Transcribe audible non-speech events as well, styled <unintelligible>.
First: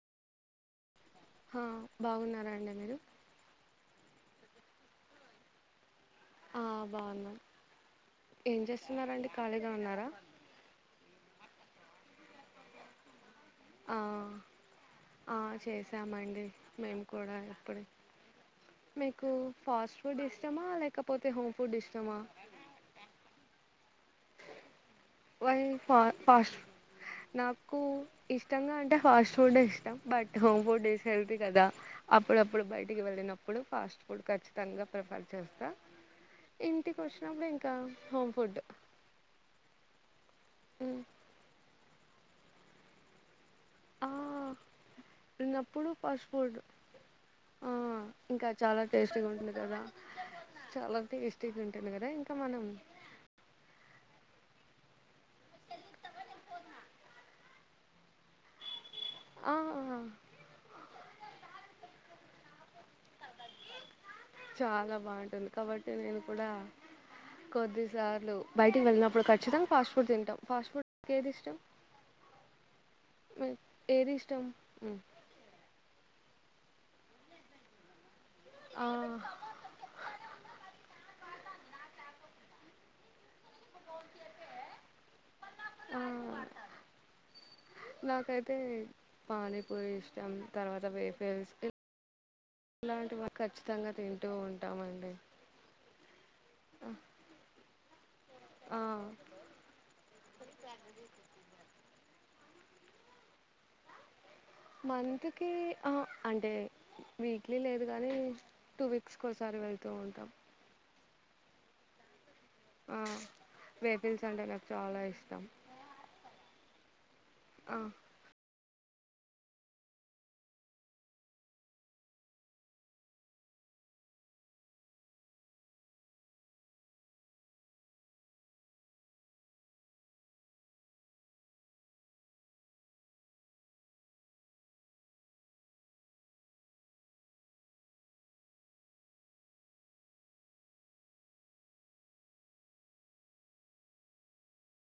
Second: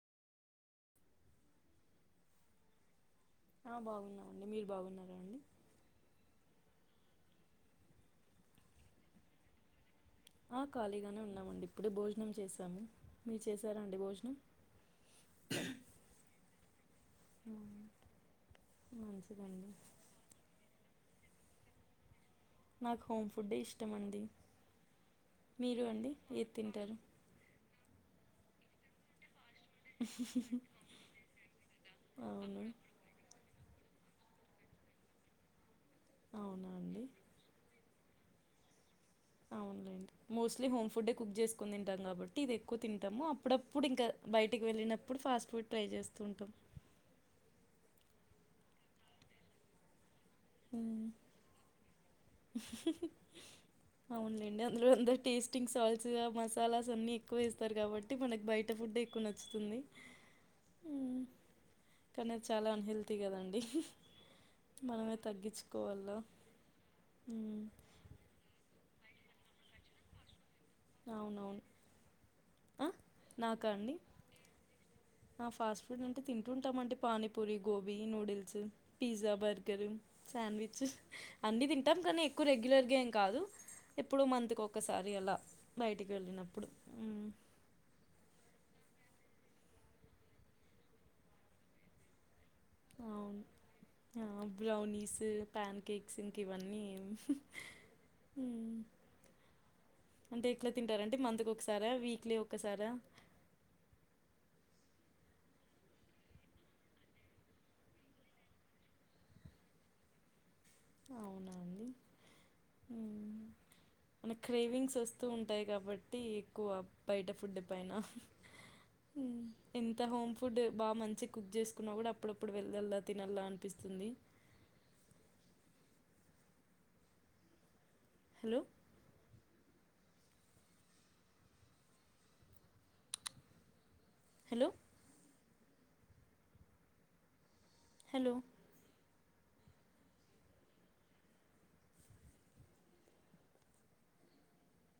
ఆ బాగున్నారా అండి మీరు బాగున్నా అండి మీరు బాగున్నారండి. ఆ బాగుంన్న ఏం చేస్తున్నారాండి ఖాళీగా ఉన్నారా, ఆ ఖాళీగానే ఉన్నామండి ఇప్పుడే భోజనం చేసాము. మీరు చేసారా అండి ఆ భోజనం ఆ చేసామండి మేము కూడా ఎప్పుడ అవును. మీకు మంచిదండి ఫాస్ట్ ఫుడ్ ఇష్టమా లేక పోతే హోమ్ ఫుడ్ ఇష్టమా, నాకు హోమ్ ఫుడ్ డె ఇష్టం అండి వై మీరు ఫ అండి ఏది ఫాస్ట్ తింటారు నాకు ఇష్టంగా అంటే ఫాస్ట్ చోడ ఇష్టం బట్ ఫోర్ డేస్ వెళ్తు కదా అవును అప్పుడప్పుడు బయటికి వెళ్ళినప్పు, ఇప్పుడు ఫాస్ట్ ఫుడ్ ఖచ్చితంగాంగా ప్రిఫర్ చేస్తా అవునా ఇంటికి అండి వచ్చినప్పుడు ఇంకా హోమ్ ఫుడ్ అవునులేండి మోస్ట్లీ హోమ్ ఉమ్. ఫుడ్డే కుక్ చేసుకుని తంటాం కాబట్టి ఇది ఎక్కువ తింటాము. అప్పుడప్పుడు ఇంకా ఆ బయటికి వెళ్ళినప్పుడు ఫాస్ట్ ఫుడ్ ట్రై ఉన్నప్పుడు చేస్తూ ఫాస్ట్ ఉంటాం. ఫుడ్ ఆ ఇంకా చాలా టేస్టీగా ఉంటుంది, కదా చాలా మ్మ్ టేస్టీగా ఉంటుంది కదాంకా మనం అండి అందు అందరు టేస్టింగ్ సాల్ట్స్ గా మసాలాస్ అన్ని ఎక్కువ వేస్తారు కాబట్టి మన బయట ఫుడ్ తకు ఆ నచ్చుతుంది కానీ చాలా అన్హెల్తీ కదండి. చాలా మనమే బాగుంటుంది కాబట్టి తగ్గించుకోవాల నేను కూడా మ్మ్. కొద్ది సార్లు బయటికి వెళ్ళినప్పుడు ఖచ్చితంగా ఫాస్ట్ ఫుడ్ తింటాం. ఫాస్ట్ ఫుడ్ ఏదిష్టం అవునవును ఆ? నాకా అండి ఏది ఇష్టం ఆ ఫాస్ట్ ఫుడ్ అంటే తింటుంటాం అండి పానీపూరి, గోబీ నూడిల్స్ ఆ పిజ్జా, బర్గర్, స్యాండ్విచ్ అన్నిీ తింటాం కానీ ఎక్కువ రెగ్యులర్గా ఏం కాదు ఎప్పుడ మంత్ కి ఒకసారి అలా ఆ బయటికి వెళ్ళినప్పుడు, నాకైతే పానీపూరి ఇష్టం తర్వాత వేఫల్స్ ఇలాంటివ అవును ఖచ్చితంగా ఆ, తింటూ ఉంటామండి. ఇవ్వని ఆ ఏమో ఆ! అంటే ఎట్లా తింటారంటే మంత్ కి ఒకసారా, వీక్లీ ఒకసారా మంత్ కి అంటే వీక్లీ లేదు కాని టూ వీక్స్కిసారి, వెళ్తూ ఉంటాం అవునా అండి ఆ వెహికల్స్ మన అంటే నాకు క్రేవింగ్స్ చాలా వస్తూ ఇష్టం ఉంటాయి. కాబట్టి ఎక్కువ బయట ఫుడ్ ఆ, పైన ఎంత హోమ్ ఫుడ్ బాగా మంచి కుక్ చేసుకున్నా, కూడా అప్పుడప్పుడు వెళ్దల్లా తినలా అనిపిస్తుంది. <unintelligible> Hello hello hello